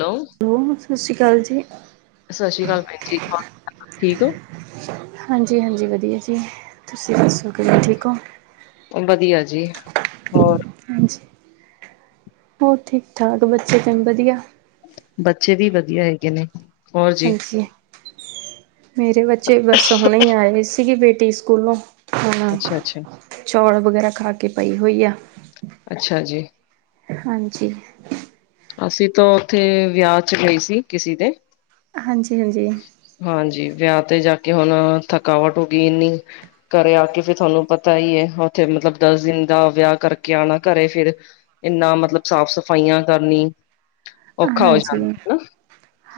Hello! ਸਤਿ ਸ਼੍ਰੀ ਅਕਾਲ ਜੀ। ਸਤਿ ਸ਼੍ਰੀ ਅਕਾਲ ਭੈਣ ਜੀ, ਹੋਰ ਠੀਕ ਹੋ? ਹਾਂਜੀ! ਹਾਂਜੀ! ਵਧੀਆ ਜੀ, ਤੁਸੀਂ ਦੱਸੋ ਕਿਵੇਂ ਠੀਕ ਹੋ? ਵਧੀਆ ਜੀ, ਹੋਰ? ਹਾਂਜੀ! ਹੋਰ ਠੀਕ-ਠਾਕ, ਬੱਚੇ ਕਿਵੇਂ ਵਧੀਆ? ਬੱਚੇ ਵੀ ਵਧੀਆ ਹੈਗੇ ਨੇ, ਹੋਰ ਜੀ? ਹਾਂਜੀ! ਮੇਰੇ ਬੱਚੇ ਬਸ ਹੁਣੇ ਹੀ ਆਏ ਸੀ ਬੇਟੀ ਸਕੂਲੋਂ ਹਾਂ, ਅੱਛਾ-ਅੱਛਾ। ਚੌਲ ਵਗੈਰਾ ਖਾ ਕੇ ਪਾਈ ਹੋਈ ਆ। ਅੱਛਾ ਜੀ! ਹਾਂਜੀ! ਅਸੀਂ ਤਾਂ ਉੱਥੇ ਵਿਆਹ ਚ, ਗਈ ਸੀ ਕਿਸੇ ਦੇ, ਹਾਂਜੀ- ਹਾਂਜੀ! ਹਾਂਜੀ! ਵਿਆਹ ਤੇ ਜਾ ਕੇ ਹੁਣ ਥਕਾਵਟ ਹੋ ਗਈ ਇੰਨੀ, ਘਰੇ ਆ ਕੇ ਫਿਰ ਤੁਹਾਨੂੰ ਪਤਾ ਹੀ ਹੈ। ਉੱਥੇ ਮਤਲਬ ਦਸ ਦਿਨ ਦਾ ਵਿਆਹ ਕਰਕੇ ਆਉਣਾ ਘਰੇ ਫਿਰ, ਇੰਨਾ! ਮਤਲਬ ਸਾਫ਼-ਸਫ਼ਾਈਆਂ ਕਰਨੀ, ਔਖਾ ਹੋ ਹਾਂਜੀ, ਜਾਂਦਾ ਹਨਾ,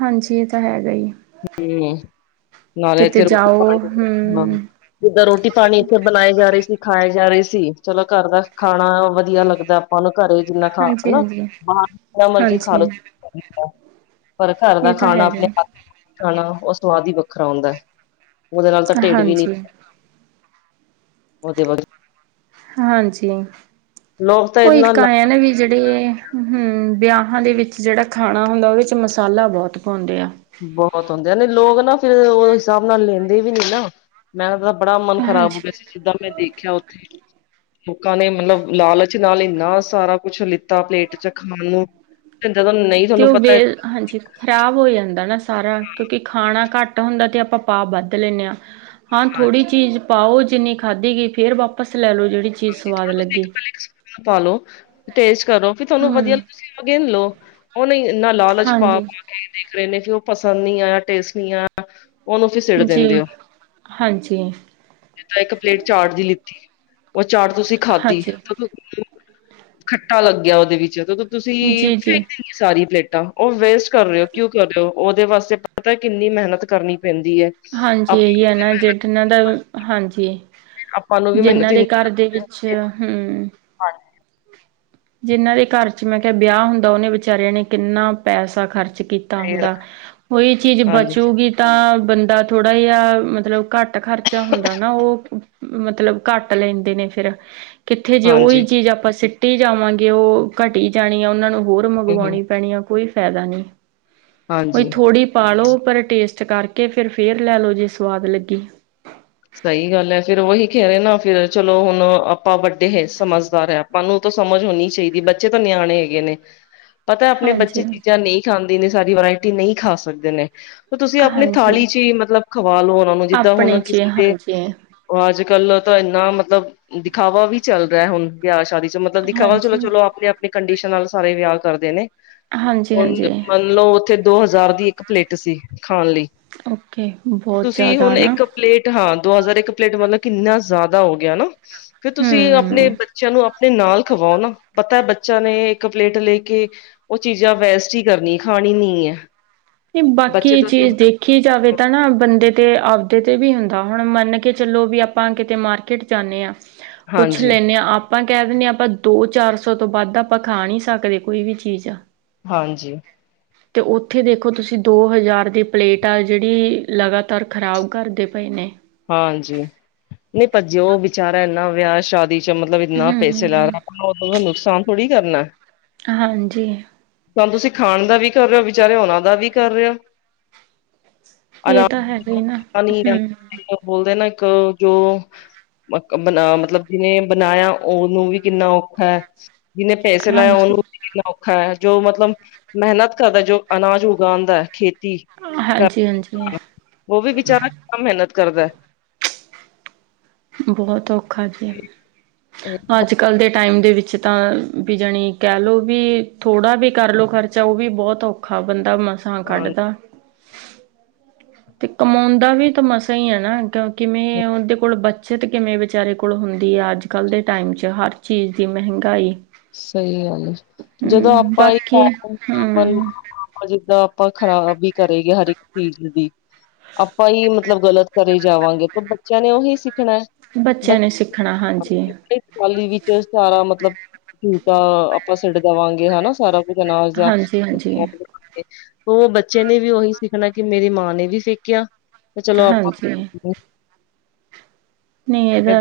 ਹਾਂਜੀ ਇਹ ਤਾਂ ਹੈਗਾ ਹੀ। ਹੱਮ, ਨਾਲੇ ਚ ਕਿਤੇ ਰੋਟੀ ਜਾਓ ਪਾਣੀ ਹਾ। ਹਮ ਜਿੱਦਾਂ! ਰੋਟੀ ਪਾਣੀ ਇੱਥੇ ਬਣਾਏ ਜਾ ਰਹੇ ਸੀ, ਖਾਏ ਜਾ ਰਹੇ ਸੀ, ਚਲੋ ਘਰ ਦਾ ਖਾਣਾ ਵਧੀਆ ਲੱਗਦਾ। ਆਪਾਂ ਨੂੰ ਘਰੇ, ਜਿੰਨਾ ਖਾ ਹਾਂਜੀ ਹਨਾ ਹਾਂਜੀ ਬਾਹਰ ਜਿਨ੍ਹਾਂ ਮਰਜੀ ਹਾਂਜੀ ਖਾ ਲੋ। ਪਰ ਘਰ ਦਾ ਇਹ ਤਾਂ ਖਾਣਾ ਹੈਗਾ ਆਪਣੇ ਹੱਥ, ਖਾਣਾ, ਉਹ ਸਵਾਦ ਹੀ ਵੱਖਰਾ ਹੁੰਦਾ ਹੈ। ਉਹਦੇ ਨਾਲ ਤਾਂ ਢਿੱਡ ਵੀ ਨਹੀ, ਹਾਂਜੀ ਓਦੇ ਵੱਲ, ਹਾਂਜੀ! ਲੋਕ ਤਾਂ ! ਉਹ ਇਹਨਾ ਇੱਕ ਆਇਆ ਵੀ ਨੀ, ਜਿਹੜੇ, ਹਮ ਵਿਆਹਾਂ ਦੇ ਵਿੱਚ ਜਿਹੜਾ ਖਾਣਾ ਹੁੰਦਾ ਉਹਦੇ ਵਿੱਚ ਮਸਾਲਾ ਬਹੁਤ ਪਾਉਂਦੇ ਆ। ਬਹੁਤ ਹੁੰਦੇ ਆ, ਨਹੀਂ ਲੋਕ ਨਾ ਫਿਰ ਉਹ ਹਿਸਾਬ ਨਾਲ ਲੈਂਦੇ ਵੀ ਨੀ, ਨਾ ਮੈਂ ਤਾਂ ਬੜਾ ਮਨ, ਖਰਾਬ ਹੋ ਗਿਆ ਹਾਂਜੀ ਸੀ। ਜਿੱਦਾਂ ਮੈਂ ਦੇਖਿਆ ਉੱਥੇ, ਲੋਕਾਂ ਨੇ ਮਤਲਬ ਲਾਲਚ ਨਾਲ ਇੰਨਾ ਸਾਰਾ ਕੁਛ ਲਿੱਤਾ ਪਲੇਟ ਚ ਖਾਣ ਨੂੰ, ਤੇ ਜਦੋਂ ਨਹੀਂ ਤੇ ਤੁਹਾਨੂੰ ਉਹ ਵੇ ਪਤਾ, ਹਾਂਜੀ! ਖ਼ਰਾਬ ਹੋ ਜਾਂਦਾ ਨਾ, ਸਾਰਾ ਕਿਉਂਕਿ ਖਾਣਾ ਘੱਟ, ਏਦਾਂ ਹੁੰਦਾ ਤੇ, ਆਪਾਂ ਪਾ ਵੱਧ ਲੈਂਦੇ ਹਾਂ। ਹਾਂ ਥੋੜ੍ਹੀ ਚੀਜ਼, ਪਾਓ, ਜਿੰਨੀ ਖਾਧੀ ਗਈ, ਫੇਰ ਵਾਪਸ ਲੈ ਲਓ ਜਿਹੜੀ ਚੀਜ਼ ਸਵਾਦ ਲੱਗੇ, ਪਾਲੋ, ਟੇਸਟ ਕਰੋ ਵੀ ਤੁਹਾਨੂੰ ਹਮ ਵਧੀਆ ਲੱਗੇ ਲਓ, ਉਹ ਨਹੀਂ ਇੰਨਾ ਲਾਲਚ ਹਾਂਜੀ ਪਾ-ਪਾ ਕੇ ਦੇਖ ਰਹੇ ਨੇ, ਕਿ ਉਹ ਪਸੰਦ ਨਹੀਂ ਆਇਆ, ਟੇਸਟ ਨਹੀਂ ਆਇਆ, ਉਹਨੂੰ ਫ ਸਿੜ ਜੀ ਦਿੰਦੇ ਹੋ, ਹਾਂਜੀ ਜ ਤਾਂ ਇੱਕ ਪਲੇਟ ਚਾਟ ਦੀ ਲਿੱਤੀ, ਉਹ ਚਾਟ ਤੁਸੀਂ ਖਾਧੀ ਹਾਂਜੀ ਤੇਦੋਂ ਖੱਟਾ ਲੱਗਿਆ ਉਹਦੇ ਵਿੱਚ ਤ ਤੁਸੀਂ ਜੀ ਫੇਕ ਜੀ ਦੇਣੀ ਸਾਰੀ ਪਲੇਟਾਂ ਉਹ ਵੇਸਟ ਕਰ ਰਹੇਓ ਕਿਉਂ ਕਰ ਰ ਹੋ ਉਹਦੇ ਵਾਸਤੇ ਪਤਾ ਕਿੰਨੀ ਮਿਹਨਤ ਕਰਨੀ ਪੈਂਦੀ ਹੈ ਹਾਂਜੀ ਇਹੀ ਹੈ ਨਾ ਜਿਨਾਂ ਦਾ ਹਾਂਜੀ ਆਪਾਂ ਨੂੰ ਵੀ ਮਿਹਨਤ ਜਿਹਨਾਂ ਦੇ ਘਰ ਦੇ ਵਿੱਚ ਅੱਛਾ ਹਮ ਹਰ ਜਿੰਨਾਂ ਦੇ ਘਰ ਚ ਮੈਂ ਕੇਆ ਬੇਆ ਹੁੰਦਾ, ਓਨਾ ਨੇ ਵਿਚਾਰੇਆਂ ਨੇ ਕਿੰਨਾ ਪੈਸਾ ਖਰਚ ਕੀਤਾ ਹੁੰਦਾ, ਓਈ ਚੀਜ ਹਾਂਜੀ, ਬਚੂਗੀ ਤਾਂ, ਬੰਦਾ ਥੋੜਾ ਜੇਆ, ਮਤਲਬ ਘਾੱਟ ਖਰਚਾ ਹੁੰਦਾ ਨਾ ਓ। ਮਤਲਬ ਘਾੱਟ ਲੈਂਦੇ ਨੇ ਫੇਰ ਕਿੱਥੇ ਜੇ ਹਾਂਜੀ ਓਈ ਚੀਜ ਆਪਾਂ ਸਿੱਟੀ ਜਾਵਾਂਗੇ ਓ, ਘਟੀ ਜਾਣੀ ਆ ਓਨਾ ਨੂੰ ਹੋਰ ਹੂੰ, ਹੂੰ, ਮੰਗਵਾਓਣੀ ਪੈਣੀ ਆ ਕੋਈ ਫੈਦਾ ਨੀ, ਓਈ ਹਾਂਜੀ। ਥੋੜੀ ਪਾਲੋ਼ ਪਰ ਟੇਸਟ ਕਾਰਕੇ ਫੇਰ, ਫੇਰ ਲੈ ਲੋ ਜੇ ਸਵਾਦ ਲੱਗੀ। ਸਹੀ ਗੱਲ ਐ, ਫੇਰ ਓਈ ਕੇ ਰੇ ਨਾ ਫਿਰ ਚਲੋ ਹੁਨ ਆਪਾਂ ਵੱਡੇ ਹੇ ਸਮਝਦਾਰ ਹੈ ਆ- ਆਪਾਂ ਨੂੰ ਤਾਂ ਸਮਝ ਹੋਨੀ ਚਈਦੀ ਬੱਚੇ ਤੋ ਨਿਆਣੇ ਹੇਗੇ ਨੇ, ਪਤਾ ਆਪਣੇ ਬੱਚੇ ਹਾਂਜੀ ਚੀਜ਼ਾਂ ਨਈ ਖਾਂਦੇ ਨੇ ਸਾਰੀ ਵਰਾਇਟੀ ਨਈ ਖਾ ਸਕਦੇ ਨੇ ਤੁਸੀ ਆਪਨੀ ਹਾਂਜੀ ਥਾਲੀ਼ ਚੀ ਮਤਲਬ ਖਵਾ ਲੋ ਓਨਾਂ ਨੂੰ, ਜਿੱਦਾਂ ਆਪਣੇ ਹੋਨ ਕਿਸ ਚ ਹਾਂਜੀ। ਓ ਅੱਜ-ਕੱਲ ਤਾਂ ਏਨਾ ਮਤਲਬ, ਦਿਖਾਵਾ ਵੀ ਚੱਲ ਰੇਆ ਹੁਨ। ਵਿਆਹ ਸ਼ਾਦੀ ਚ ਮਤਲਬ ਦਿਖਾ ਵਾ ਚਲੋ, ਹਾਂਜੀ ਚਲੋ ਆਪਨੇ-ਆਪਨੇ ਕੰਡੀਸ਼ਨ ਨਾਲ ਸਾਰੇ ਵੇਆ ਕਰਦੇ ਨੇ। ਹਾਂਜੀ ਹੁਨ ਹਾਂਜੀ। ਮੰਨ ਲੋ ਓਥੇ ਦੋ ਹਜ਼ਾਰ ਦੀ ਇੱਕ ਪਲੇਟ ਸੀ, ਖਾਨ ਲਈ ਓਕੇ ਬਹੁਤ ਤੁਸੀ ਜ਼ਿਆਦਾ ਹੁਨ ਨਾ ਇੱਕ ਪਲੇਟ ਹਾਂ, ਦੋ ਹਜ਼ਾਰ ਇੱਕ ਪਲੇਟ ਮਤਲਬ ਕਿੰਨਾ ਜਾ਼ਦਾ ਹੋ ਗੇਆ ਨਾ ਫੇਰ ਤੁਸੀਂ ਆਪਨੇ ਹੂੰ ਬੱਚੇਆਂ ਨੂੰ ਆਪਨੇ ਨਾਲ ਖਵਾਓ ਨਾ, ਪਤਾ ਬੱਚਾ ਨੇ ਇੱਕ ਪਲੇਟ ਲੇ ਕੇ ਓ ਚੀਜਾ ਵੈਸਟ ਈ ਕਰਨੀ ਖਾਣੀ ਨੀ ਐ। ਨੀ ਬਾਕੀ ਚੀਜ਼ ਦੇਖ ਦੇਖੀ ਜਾਵੇ ਤਾਂ ਨਾ ਬੰਦੇ ਤੇ ਆਪਦੇ ਤੇ ਵੀ ਹੁੰਦਾ, ਹੁਣ ਮਾੰਨ ਕੇ ਚਲੋ ਵੀ ਆਪਾਂ ਕਿਤੇ ਮਾਰ ਜਾਂਨੇ ਆ, ਕੁੱਛ ਹਾਂਜੀ। ਲੈਂਨੇ ਆ ਆਪ ਆਪਾਂ ਕੈ ਦਿੰਨੇ ਆ, ਆਪਾਂ ਦੋ ਚਾਰ ਸੌ ਤੋਂ ਬਾੱਦ ਆਪਾਂ ਖਾ ਨੀ ਸਾਕਦੇ ਕੋਈ ਵੀ ਚੀਜ। ਹਾਂਜੀ। ਤੇ ਓਥੇ ਦੇਖੋ ਦੇਖੋ ਤੁਸੀਂ ਦੋ ਹਜਾਰ ਦੀ ਪਲੇਟ ਆ, ਜੇੜੀ ਲਗਾਤਾਰ ਖਰਾਬ ਕਰਦੇ ਪਏ ਨੇ। ਹਾਂਜੀ, ਨਈ ਪਰ ਜੇ ਓ ਵਿਚਾਰਾ ਏਨਾ ਵਿਆਹ ਸ਼ਾਦੀ ਚ ਮਤਲਬ ਇੰਨਾ ਪੇਸੇ ਲਾ ਹੂੰ ਓਦਾ ਨੁਕਸਾਨ ਥੋੜੀ ਕਰਨੈ। ਹਾਂਜੀ। ਹੋਣ ਤੁਸੀਂ ਖਾਣ ਦਾ ਵੀ ਕਰ ਰੇ ਓ, ਵਿਚਾਰੇ ਓਨਾਂ ਦਾ ਵੀ ਕਰ ਰੇ ਓ। ਇਹ ਤਾਂ ਹੈਗਾ ਹੀ ਨਾ ਹੂੰ [unintelligible] ਮਕ ਬਨਾ ਮਤਲਬ, ਜਿਨੇ ਬਨਾਏਆ ਓਨੂੰ ਵੀ ਕਿੰਨਾ ਓਖਾ ਐ। ਜਿਨੇ ਪੇਸੇ ਲਾਏ ਆ ਹਾਂਜੀ ਓਨੂੰ ਵੀ ਕਿੰਨਾ ਓਖਾ ਏ, ਜੋ ਮਤਲਬ ਮੈਹਨਤ ਕਰਦਾ ਜੋ ਅਨਾਜ ਉਗਾਓਂਦਾ ਐ ਖੇ ਹਾਂਜੀ [unintelligible] ਹਾਂਜੀ ਓ ਵੀ ਬੀਚਾਰਾ ਮੇਹਨਤ ਕਰਦਾ ਐ। ਬਹੋਤ ਔਖਾ ਜੀ, ਇਹ ਆੱਜ ਕੱਲ ਦੇ ਟਾਈਮ ਦੇ ਵਿੱਚ ਤਾਂ, ਵੀ ਜਣੀ ਕੈਹ ਲੋ ਵੀ ਥੋੜਾ ਵੀ ਕਾਰ ਲੋ ਖਰਚਾ ਓ ਵੀ ਬੋਤ ਔਖ ਔਖਾ, ਬੰਦਾ ਮਸਾਂ ਹਾਂ ਕਾਡਦਾ। ਤੇ ਕਮਾਉਂਦਾ ਵੀ ਤਾਂ ਮਸਾਂ ਈ ਆ ਨਾ, ਕੇਓ ਕਿਵੇਂ ਓਦੇ ਕੋਲ ਬੱਚਤ ਤੇ ਕਿਵੇਂ ਵਿਚਾਰੇ ਕੋਲ਼ ਹੁੰਦੀ ਆ, ਆੱਜ-ਕਾੱਲ ਦੇ ਟਾਈਮ ਚ ਹਾਰ ਚੀਜ ਦੀ ਮੈਂਹਗਾਈ। ਸਈ ਗੱਲ ਏ, ਜਦੋਂ ਆਪਾਂ ਬਾਕੀ [unintelligible] ਆਪਾ ਹਮ ਜਿੱਦਾ, ਆਪਾ ਖਰਾਬ ਈ ਕਰੇਗੇ ਹਰ ਇੱਕ ਚੀਜ ਦੀ ਆਪਾ ਹੀ ਮਤਲਬ ਗਲਤ ਕਰੇ ਜਾਵਾਂਗੇ ਤੋ ਬੱਚੇਆ ਨੇ ਓਹੀ ਸਿੱਖਣੈ। ਬੱਚੇਆਂ ਨੇ ਸਿੱਖਣਾ ਹਾਂਜੀ। ਥਾਲੀ ਵਿੱਚ ਸਾਰਾ ਮਤਲਬ, ਝੂਟਾ ਆਪਾਂ ਸਟ ਦਵਾਂਗੇ ਹੈਨਾ ਸਾਰਾ ਅਨਾਜ ਦਾ ਹਾਂਜੀ ਹਾਂਜੀ [unintelligible] ਓ ਬੱਚੇਆ ਨੇ ਵੀ ਓਹੀ ਸਿੱਖਨਾ ਕਿ ਮੇਰੀ ਮਾਂ ਨੇ ਵੀ ਫੇਕੇਆ ਤੇ ਚਲੋ ਆਪਾਂ ਹਾਂਜੀ ਨਈ ਏਦਾ,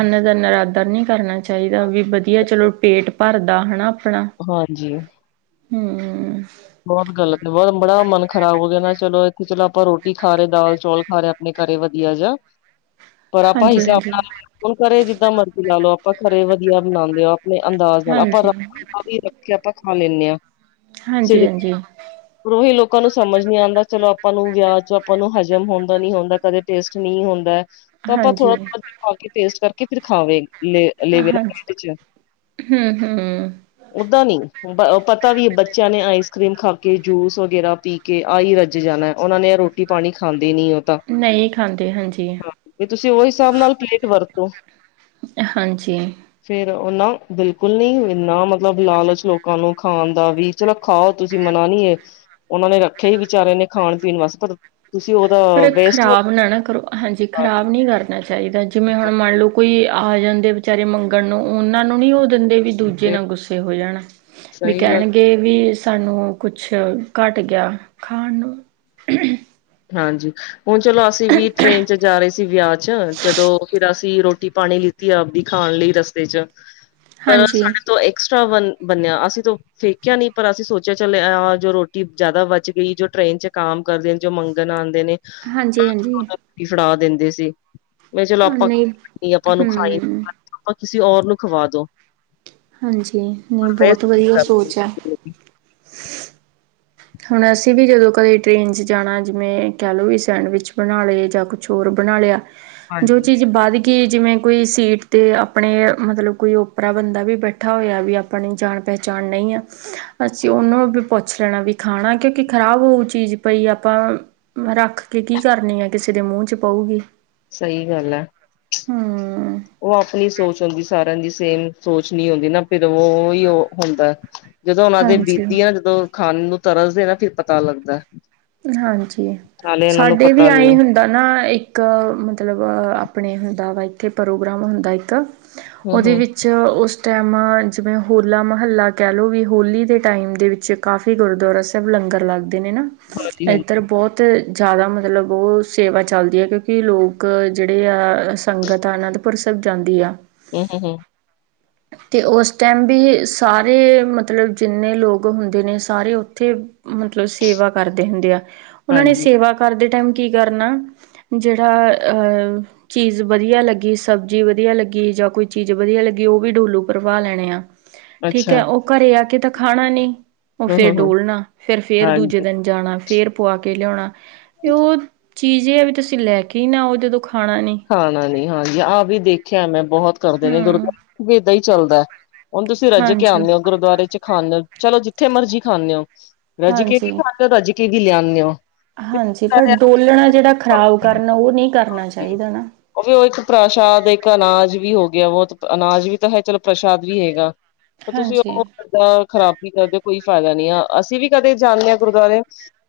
ਅੰਨ ਦਾ ਨਰਾਦਰ ਨੀ ਕਰਨਾ ਚਾ ਚਾਈਦਾ ਵੀ ਬਦੀਆ ਚਲੋ ਪੇਟ ਭਰਦਾ ਹਣਾ ਆਪਣਾ। ਹਾਂਜੀ। ਹੂੰ। ਬਹੁਤ ਗਲਤ ਏ ਬਹੁਤ ਬੜਾ ਮਨ ਖਰਾਬ ਹੋ ਗਿਆ ਨਾ ਚਲੋ ਇੱਥੇ ਚਲੋ ਆਪਾਂ ਰੋਟੀ ਖਾ ਰਹੇ ਦਾਲ ਚੌਲ ਖਾ ਰਹੇ ਆਪਾਂ ਇਹ ਘਰ ਏ ਵਧੀਆ ਜਾ। ਪਰ ਆਪਾਂ ਹਾਂਜੀ ਹਿਸਾਬ ਹਾਂਜੀ ਨਾਲ ਹੁਣ ਘਰੇ ਜਿੱਦਾਂ ਮਰਜ਼ੀ ਲਾ ਲਓ ਆਪਾਂ ਘਰੇ ਵਧੀਆ ਬਣਾਉਂਦੇ ਆ। ਆਪਣੇ ਅੰਦਾਜ਼ ਨਾਲ ਆਪਾਂ ਹਾਂਜੀ ਰੱਖ [inaudible] ਵੀ ਰੱਖ ਕੇ ਆਪਾਂ ਖਾ ਲੈਂਨੇ ਆਂ। ਹਾਂਜੀ, ਹਾਂਜੀ। ਓਹੀ ਲੋਕਾਂ ਨੂੰ ਸਮਝ ਨੀ ਆਂਦਾ ਚਲੋ ਆਪਾਂ ਨੂੰ ਵਿਆਹ ਚ ਆਪਾਂ ਨੂੰ ਹਜ਼ਮ ਹੁੰਦਾ ਨੀ ਹੁੰਦਾ ਕਦੇ ਟੇਸਟ ਨਹੀਂ ਹੁੰਦੈ, ਤਾਂ ਆਪਾਂ ਹਾਂਜੀ ਥੋੜਾ ਥੋੜ੍ਹਾ ਜਿਹਾ ਖਾ ਕੇ ਟੇਸਟ ਕਰਕੇ ਫਿਰ ਖਾਵੇ ਲੇ ਲੇਵੇ ਨਾ ਹਾਂਜੀ ਪੇਟ ਚ [unintelligible] ਹੂੰ ਹੂੰ ਓਦਾਂ ਨੀ, ਪਤਾ ਵੀ ਬੱਚੇ ਬੱਚਿਆਂ ਨੇ ਆਈਸ ਕਰ੍ਰੀਮ ਖਾ ਕੇ, ਜੂਸ ਵਗੈਰਾ ਪੀ ਕੇ, ਆ ਹੀ ਰੱਜ ਜਾਨੈ ਉਹਨਾਂ ਨੇ ਰੋਟੀ ਪਾਣੀ ਖਾਂਦੇ ਨੀ ਉਹ ਹਾਂ ਨਹੀਂ ਖਾਂਦੇ ਹਾਂਜੀ ਤੇ, ਤੁਸੀਂ ਉਹ ਹਿਸਾਬ ਨਾਲ ਪਲੇਟ ਵਰਤੋ। ਹਾਂਜੀ। ਫੇਰ ਓ ਨਾ, ਬਿਲਕੁਲ ਨੀ ਇੰਨਾ ਮਤਲਬ ਲਾਲਚ ਲੋਕਾਂ ਨੂੰ ਖਾਨ ਦਾ ਵੀ ਚਲੋ ਖਾਓ ਤੁਸੀਂ ਮਨਾ ਨਹੀਂ ਏ, ਉਹਨਾਂ ਨੇ ਰੱਖੇਆ ਈ ਵਿਚਾਰੇ ਨੇ ਖਾਣ ਪੀਣ ਵਾਸਤੇ ਪਰ ਤੁਸੀਂ ਉਹਦਾ ਪਰ ਵੇਸਟ ਖ਼ਰਾਬ ਨਾ ਨਾ ਕਰੋ, ਹਾਂਜੀ ਖ਼ਰਾਬ ਨੀ ਕਰ ਚਾਹੀਦੈ, ਜਿਵੇਂ ਹੁਣ ਮੰਨ ਲਓ ਕੋਈ ਆ ਜਾਂਦੇ ਵਿਚਾਰੇ ਮੰਗਣ ਨੂੰ, ਉਹਨਾਂ ਨੂੰ ਨੀ ਉਹ ਦਿੰਦੇ ਵੀ ਦੂਜੇ ਨਾਲ ਗੁੱਸੇ ਹੋ ਜਾਣਾ, ਵੀ ਸਹੀ ਗੱਲ ਕਹਿਣਗੇ ਵੀ ਸਾਨੂੰ ਕੁਛ ਘੱਟ ਗਿਆ, ਖਾਣ ਨੂੰ ਹਾਂਜੀ, ਹੁਣ ਚਲੋ ਅਸੀਂ ਵੀ ਟ੍ਰੇਨ ਚ ਜਾ ਰਹੇ ਸੀ ਵਿਆਹ ਚ, ਜਦੋਂ ਫਿਰ ਅਸੀਂ ਦੀ ਰੋਟੀ ਪਾਣੀ ਲਿੱਤੀ ਆਪਦੀ ਖਾਣ ਲਈ ਰਸਤੇ ਚ, ਪਰ ਹਾਂਜੀ ਸਾਡੇ ਤੋਂ ਐਕਸਟਰਾ ਵਨ ਬੱਨਿਆ, ਅਸੀਂ ਤੋਂ ਫੇਕਿਆ ਨੀ ਪਰ ਅਸੀਂ ਸੋਚਿਆ ਚੱਲ ਆ ਜੋ ਰੋਟੀ ਜ਼ਿਆਦਾ ਵਚ ਗਈ ਜੋ ਟਰੇਨ ਚ ਕਾਮ ਕਰਦੇ ਜੋ ਮੰਗਨ ਆਂਦੇ ਨੇ ਹਾਂਜੀ, ਹਾਂਜੀ। ਫੜਾ ਦਿੰਦੇ ਸੀ, ਮੈਂ ਚਲੋ ਆਪਾਂ, ਨਹੀਂ ਆਪਾਂ ਉਹਨੂੰ ਖਾਈ ਹੂੰ ਆਪਾਂ ਕਿਸੇ ਔਰ ਨੂੰ ਖਵਾ ਦੋ ਹਾਂਜੀ ਨਹੀਂ ਵੇਸਟ ਬਹੁਤ ਨੀ ਵਧੀਆ ਸੋਚ ਐ। ਕਰਦੇ। ਹੁਣ ਅਸੀਂ ਵੀ ਜਦੋਂ ਕਦੇ ਟਰੇਨ 'ਚ ਜਾਣਾ ਜਿਵੇਂ, ਕਹਿ ਲਓ ਵੀ ਸੈਂਡਵਿਚ ਬਣਾ ਲਏ, ਜਾਂ ਕੁਛ ਹੋਰ ਬਣਾ ਲਿਆ। ਜੋ ਹਾਂਜੀ ਚੀਜ਼ ਬਾਅਦ ਕਿ ਜਿਵੇਂ ਕੋਈ ਸੀਟ ਤੇ ਆਪਣੇ, ਮਤਲਬ ਕੋਈ ਓਪਰਾ ਬੰਦਾ ਵੀ ਬੈਠਾ ਹੋਇਆ ਵੀ ਆਪਣੀ ਜਾਣ ਪਹਿਚਾਣ ਨਈਂ ਆਂ, ਅਸੀਂ ਉਹਨਾਂ ਨੂੰ ਵੀ ਪੁੱਛ ਲੈਣਾ ਵੀ ਖਾਣਾ ਕਿਉਂਕਿ ਖ਼ਰਾਬ ਹੋਊ ਚੀਜ਼ ਪਈ ਆਪਾਂ, ਰੱਖ ਕੇ ਕੀ ਕਰਨੀ ਆ ਕਿਸੇ ਕਿਂਦੇ ਮੂੰਹ ਚ ਪਊਗੀ। ਸਈ ਗੱਲ ਐ। ਹੂੰ। ਉਹ ਆਪਣੀ ਸੋਚ ਹੁੰਦੀ ਸਾਰਿਆਂ ਦੀ ਸੇਮ ਸੋਚ ਨ ਹੁੰਦੀ ਨਾ ਫਿਰ ਉਹ ਉਹਿਔ ਹੁੰਦੈ। ਜਦੋਂ ਉਹਨਾਂ ਦੇ ਹਾਂਜੀ ਬੀਤਦੀ ਐ ਨਾ ਜਦੋਂ ਖਾਨ ਨੂੰ ਤਰਸਦੇ ਨਾ ਫਿਰ ਪਤਾ ਲੱਗਦੈ। ਹਾਂਜੀ, ਸਾਡੇ ਵੀ ਪਤਾ ਨੀ ਆਈ ਹੈ। ਹੀ ਹੁੰ ਦਾ ਨਾ ਇੱਕ ਮਤਲਬ ਆਪਣੇ ਹੁੰਦਾ ਵਾ ਇੱਥੇ ਪ੍ਰੋਗਰਾਮ ਹੁੰਦਾ ਇੱਕ। ਹੂੰ ਔਦੇ ਹੂੰ ਵੀ 'ਚ' ਓਸ ਟੈਮ ਜਿਵੇਂ ਹੋਲਾ-ਮਹੱਲਾ ਕੈ ਲੋ ਵੀ ਹੋਲੀ ਦੇ ਟਾਈਮ ਦੇ ਵਿੱਚ ਕਾਫ਼ੀ ਗੁਰਦੁਆਰਾ ਸੈਬ ਲੰਗਰ ਲੱਗਦੇ ਨੇ ਨਾ, ਹਾਂਜੀ ਹਾਂਜੀ ਐਧਰ ਬੌਤ ਤ ਜੈਦਾ ਮਤਲਬ ਓਹ ਸੇਵਾ ਚੱਲਦੀ ਆ ਕਿਉਂਕਿ ਲੋਕ ਜੇੜੇ ਆ, ਸੰਗਤ ਆਨਾਂ ਪਰ ਸਭ ਜਾਂਦੀ ਆ। ਹੂੰ, ਹੂੰ, ਹੂੰ। ਤੇ ਓਸ ਟੈਮ ਬੀ ਸਾਰੇ ਮਤਲਬ ਜਿੰਨੇ ਲੋਕ ਹੁੰਦੇ ਨੇ ਸਾਰੇ ਔਥੇ ਮਤਲਬ ਸੇਵਾ ਕਰਦੇ ਹੁੰਦੇ ਆ, ਉਨਾਂ ਨੇ ਹਾਂਜੀ ਸੇਵਾ ਕਰਦੇ ਟੈਮ ਕੀ ਕਰਨਾ ਜੇੜਾ ਅ ਚੀਜ਼ ਵਧੀਆ ਲੱਗੀ ਸਬਜ਼ੀ ਵਧੀਆ ਲੱਗੀ ਜਾਂ ਕੋਈ ਚੀਜ਼ ਵਧੀਆ ਲੱਗੀ ਔ ਵੀ ਡੋਲੂ ਭਰਵਾ ਲੈਣੇ ਆ। ਠੀਕ ਅੱਛਾ ਹੈ ਓਹ ਘਰੇ ਆ ਕੇ ਤੇ ਖਾਣਾ ਨੀ ਓਹ ਹੂੰ ਫੇਰ ਹੂੰ ਹੂੰ ਡੋਲਣਾ ਫੇਰ-ਫੇਰ ਦੂਜ ਹਾਂਜੀ ਦਣ ਜਾਣਾ ਫੇਰ ਪਵਾ ਕੇ ਲਿਆਣਾ, ਔਹ ਚੀਜ਼ ਏਐ ਵੀ ਤੁਸੀਂ ਲੈ ਕੇ ਈ ਨਾ ਆਓ ਜਦੋਂ ਖਾਣਾ ਨੀ। ਖਾਣਾ ਨੀ ਹਾਂਜੀ ਆਹ ਵੀ ਦੇਖਿਆ ਮੈਂ ਬਹੌਤ ਕਰਦੇ ਨੇ ਗੁਰ ਹਮ ਵੀ ਏਦਾਂ ਈ ਚੱਲਦੈ। ਹੋਣ ਤੁਸੀਂ ਰੱਜ ਕੇ ਹਾਂਜੀ ਆਣੇ ਔ, ਗੁਰਦੁਆਰੇ ਚ ਖਾਂਣੇ ਔ, ਚਲੋ ਜਿੱਥੇ ਮਰਜੀ ਖਾਂਣੇ ਔ, ਰਜ ਕੇ ਹਾਂਜੀ ਵੀ ਖਾ ਰੱਜ ਕੇ ਕੀ ਲਿਆਨਦੇ ਹੋ। ਹਾਂਜੀ, ਪਰ ਡੋਲਣਾ ਜਿਹੜਾ ਖ਼ਰਾਬ ਕਰਨਾ ਉਹ ਨਹੀਂ ਕਰਨਾ ਚਾਹੀਦਾ ਨਾ। ਉਹ ਵੀ ਉਹ ਇੱਕ ਪ੍ਰਸ਼ਾਦ ਇੱਕ ਅਨਾਜ ਵੀ ਹੋ ਗਿਆ ਬਹੁ ਅਨਾਜ ਵੀ ਤਾਂ ਹੈ ਚਲੋ ਪ੍ਰਸ਼ਾਦ ਵੀ ਹੈਗਾ। ਫੇਰ ਤੁਸੀਂ ਹਾਂਜੀ ਓਹ [inaudible] ਨਾ ਔ ਖਰਾਬੀ ਕਰਦੇ ਕੋਈ ਫੈਦਾ ਨੀ ਆ ਅਸੀਂ ਵੀ ਕਦੇ ਜਾਂਣੇ ਆਂ ਗੁਰਦੁਆਰੇ।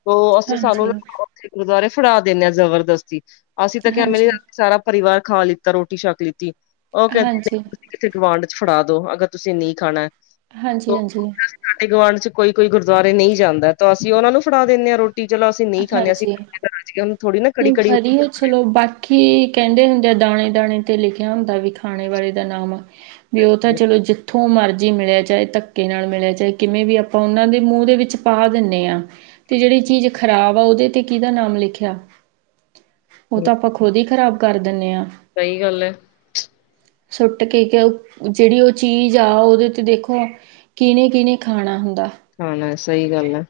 ਦੋ ਅਸੀਂ ਸਾਨੂੰ ਹਾਂਜੀ [unintelligible] ਔਥੇ ਗੁਰਦੁਆਰੇ ਫੜਾ ਦੇਣੇ ਆਂ ਜਬਰਦਸਤੀ ਅਸੀਂ ਤਾਂ ਹਾਂਜੀ ਕੈਮ ਹਾਂਜੀ [unintelligible] ਸਾਰਾ ਪਰਿਵਾਰ ਖਾ ਲਿੱਤਾ ਰੋਟੀ ਛੱਕ ਲਿੱਤੀ ਔ ਕੈ [inaudible] ਹਾਂਜੀ ਕਿਸੇ ਗਵਾਂਢ ਚ ਫੜਾ ਦੋ ਅਗਰ ਤੁਸੀਂ ਨੀ ਖਾਣੈ। ਹਾਂਜੀ, ਹਾਂਜੀ। ਸਾਡੇ ਗੁਆਂਢ ਚ ਕੋਈ ਕੋਈ ਗੁਰਦੁਆਰੇ ਨਹੀਂ ਜਾਂਦਾ ਤਾਂ ਅਸੀਂ ਔਨਾਂ ਨੂੰ ਫੜਾ ਦਿੰਣੇ ਆਂ ਰੋਟ ਟੀ ਚਲੋ ਅਸੀਂ ਨਹੀਂ ਖਾਂਣੇ ਆਂ ਅਸੀਂ ਹਾਂਜੀ ਮੈਂ ਕੇ ਰੱਜ ਗੇ ਹੁਣ ਥੋੜੀ ਨਾ ਨਹੀਂ ਕੜੀ-ਕੜੀ ਵਧੀਆ ਚਲੋ ਬਾਕੀ ਕੈੰਦੇ ਹੁੰਦੇ ਆ ਦਾਣੇ-ਦਾਣੇ 'ਤੇ ਲਿਖਿਆ ਹੁੰਦਾ ਵੀ ਖਾਣੇ ਵਾਲੇ ਦਾ ਨਾਮ। ਵੀ ਓ ਤਾਂ ਚਲੋ ਜਿੱ ਥੋਂ ਮਰਜ਼ੀ ਮਿਲਿਆ ਚਾਏ ਧੱਕੇ ਨਾਲ ਮਿਲਿਆ ਚਾਏ ਕਿਵੇਂ ਵੀ ਅਪਾਂ ਉਨਾਂ ਦੇ ਮੂੰਹ ਦੇ ਵਿੱਚ ਪਾ ਦਿੰਣੇ ਆਂ। ਤੇ ਜੇੜੀ ਚੀਜ਼ ਖ਼ਰਾਬ ਆ ਓਦੇ ਤੇ ਕਿਦਾ ਨਾਮ ਲਿਖਿਆ। ਓਹ ਤਾਂ ਅਪਾਂ ਖੁਦ ਹੀ ਖ਼ਰਾਬ ਕਰ ਦਿੰਣੇ ਆਂ। ਸਹੀ ਗੱਲ ਐ। ਸੁੱਟ ਕੇ ਕਿਓ ਜੇੜੀ ਔ ਚੀਜ਼ ਆ ਔਦੇ ਤੇ ਦੇਖੋ। ਕਿਨੇ-ਕਿਨੇ ਖਾਣਾ ਹੁੰਦਾ। ਹਾਂ, ਸਹੀ ਗੱਲ ਐ।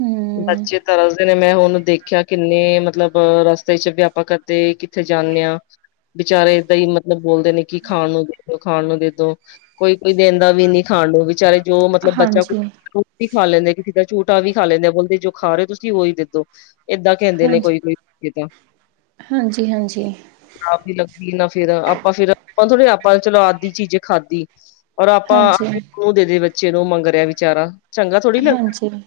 ਹਮ ਬੱਚੇ ਤਰਸਦੇ ਨੇ ਮੈਂ ਹੂਣ ਦੇਖ ਖਿਆ ਕਿੰਨੇ ਮਤਲਬ ਰਸਤੇ ਚ ਵੀ ਅਪਾਂ ਕਦੇ ਕਿੱਥੇ ਜਾਂਣੇ ਆਂ, ਬਿਚਾਰੇ ਏਦਾਂ ਹੀ ਲਬ ਬੋਲਦੇ ਨੇ ਕਿ ਖਾਣ ਨੂੰ ਦੇਦੋ, ਖਾਣ ਨੂੰ ਦੇਦੋ, ਕੋਈ-ਕੋਈ ਦੇੰਦਾ ਵੀ ਨੀ ਖਾਣ ਨੂੰ ਵਿਚਾਰੇ ਜੋ ਮਤਲਬ ਬੱਚਾ ਕੁ ਹਾਂਜੀ ਝੂਠ ਵੀ ਖਾ ਲੈਂਦੇ ਕਿਸੇ ਦਾ ਝੂਟਾ ਵੀ ਖਾ ਲੈਂਦੇ ਆ ਬੋਲਦੇ ਜੋ ਖਾ ਰੇ ਤੁਸੀਂ ਓਹੀ ਦੇਦੋ। ਏਦਾਂ ਕੈੰਦੇ ਨੇ ਹਾਂਜੀ ਕੋਈ-ਕੋਈ ਕੇਤਾਂ। ਹਾਂਜੀ, ਹਾਂਜੀ। ਖਰਾਬ ਨੀ ਲੱਗਦੀ ਨਾ ਫੇਰ ਆਪਾਂ ਫੇਰ ਆਪਾ ਥੋੜੀ ਆਪਾਂ ਤੇ ਚਲੋ ਆਧੀ ਚੀਜ਼ੇ ਖਾਧੀ। ਔਰ ਆਪਾਂ ਹਾਂਜੀ ਔ ਦੇਦੇ ਬੱਚੇ ਨੂੰ ਮੰਗ ਰਿਐ ਵਿਚਾਰਾ ਚੰਗਾ ਥੋੜ੍ਹੀ ਲੱਗਦੈ। ਸੇਵਾ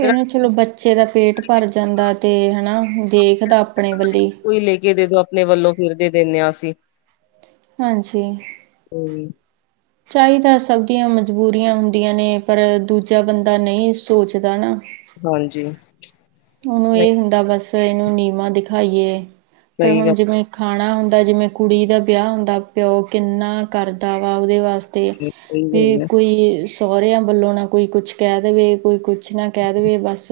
ਇਹਨੂ ਚਲੋ ਬੱਚੇ ਦਾ ਪੇਟ ਭਰ ਜਾਂਦਾ ਤੇ ਹੈਨਾ ਦੇਖਦਾ ਅਪਣੇ ਵੱਲੀ। ਕੋਈ ਲੇ ਕੇ ਦੇਦੋ ਅਪਣੇ ਵੱਲੋਂ ਫਿਰ ਦੇ ਦਿੰਣੇ ਆਂ ਅਸੀਂ। ਹਾਂਜੀ। ਸਹੀ। ਚਾਹੀਦਾ ਸਭ ਦੀਆਂ ਮਜਬੂਰੀਆਂ ਹੁੰਦੀਆਂ ਨੇ ਪਰ ਦੂਜਾ ਬੰਦਾ ਨਹੀਂ ਸੋਚਦਾ ਨਾ ਹਾਂਜੀ ਉਹਨੂੰ ਨਹੀਂ ਇਹ ਹੁੰਦਾ ਬਸ ਇਹਨੂੰ ਨਿਯਮਾਂ ਦਿਖਾਈਏ ਪਰ ਸਹੀ ਹੁਣ ਗੱਲ ਜਿਵੇਂ ਖਾਣਾ ਹੁੰਦਾ ਜਿਵੇਂ ਕੁੜੀ ਦਾ ਵਿਆਹ ਹੁੰਦਾ ਪਿਓ ਕਿੰਨਾ ਕਰਦਾ ਵਾ ਉਹਦੇ ਵਾਸਤੇ ਤੇ ਹੈ, ਸਹੀ ਵੀ ਗੱਲ ਐ, ਕੋਈ ਸਹੁਰਿਆਂ ਵੱਲੋਂ ਨਾ ਕੋਈ ਕੁਛ ਕਹਿ ਦੇਵੇ ਕੋਈ ਕੁਛ ਕੁਛ ਨਾ ਕਹਿ ਦੇਵੇ ਬਸ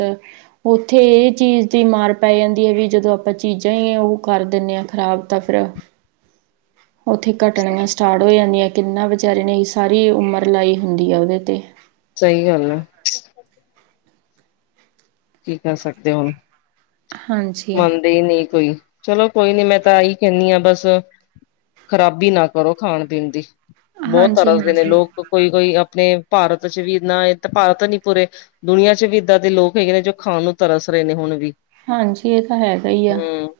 ਉੱਥੇ ਇਹ ਚੀਜ਼ ਦੀ ਮਾਰ ਪੈ ਜਾਂਦੀ ਹੈ ਵੀ ਜਦੋਂ ਆਪਾਂ ਚੀਜ਼ਾਂ ਹੀ ਉਹ ਕਰ ਦਿੰਦੇ ਹਾਂ ਖ਼ਰਾਬ ਤਾਂ ਫਿਰ [inaudible] [inaudible] ਉੱਥੇ ਘੱਟਣੀਆਂ ਸੀ ਸਟਾਰਟ ਹੋ ਜਾਂਦੀਆਂ ਕਿੰਨਾ ਵਿਚਾਰੇ ਨੇ ਸਾਰੀ ਉਮਰ ਲਾਈ ਹੁੰਦੀ ਆ ਉਹਦੇ 'ਤੇ ਸਹੀ ਗੱਲ ਆ ਕੀ ਕਰ ਸਕਦੇ ਹੁਣ ਹਾਂਜੀ ਮੰਨਦੇ ਹੀ ਨਹੀਂ ਕੋਈ ਚਲੋ ਕੋਈ ਨੀ ਮੈਂ ਤਾਂ ਇਹੀ ਕਹਿੰਦੀ ਹਾਂ ਬਸ ਖਰਾਬੀ ਨਾ ਕਰੋ ਖਾਣ ਪੀਣ ਦੀ ਬਹੁਤ ਤਰ੍ਹਾਂ ਹਾਂਜੀ ਦੇ ਨੇ ਹਾਂਜੀ ਲੋਕ ਕੋਈ ਕੋਈ ਆਪਣੇ ਭਾਰਤ ਚ ਵੀ ਇਨਾ ਭਾਰਤ ਨੀ ਪੂਰੇ ਦੁਨੀਆਂ ਚ ਵੀ ਇੱਦਾਂ ਦੇ ਲੋਕ ਹੈਗੇ ਨੇ ਜੋ ਖਾਣ ਨੂੰ ਤਰਸ ਰਹੇ ਨੇ ਹੁਣ ਵੀ ਹਾਂਜੀ ਇਹ ਤਾਂ ਹੈਗਾ ਹੀ ਆ ਹੂੰ।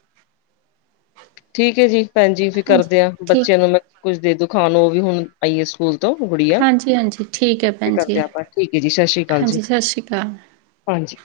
ਠੀਕ ਹੈ ਜੀ ਭੈਣਜੀ ਫਿਰ ਕਰਦੇ ਹਾਂਜੀ ਆ ਠੀਕ ਬੱਚਿਆਂ ਨੂੰ ਮੈਂ ਕੁੱਝ ਦੇ ਦੋ ਖਾਣ ਉਹ ਵੀ ਹੁਣ ਆਈਏ ਸਕੂਲ ਤੋਂ ਗੁੜੀਆ ਹਾਂਜੀ ਹਾਂਜੀ ਠੀਕ ਹੈ ਤੇ ਭੈਣ ਜੀ ਕਰਦੇ ਆ ਆਪਾਂ ਠੀਕ ਏ ਜੀ, ਸਸ਼੍ਰੀ ਕਾਲ ਜੀ। ਹਾਂਜੀ ਸਤਿ ਸ਼੍ਰੀ ਅਕਾਲ ਹਾਂਜੀ।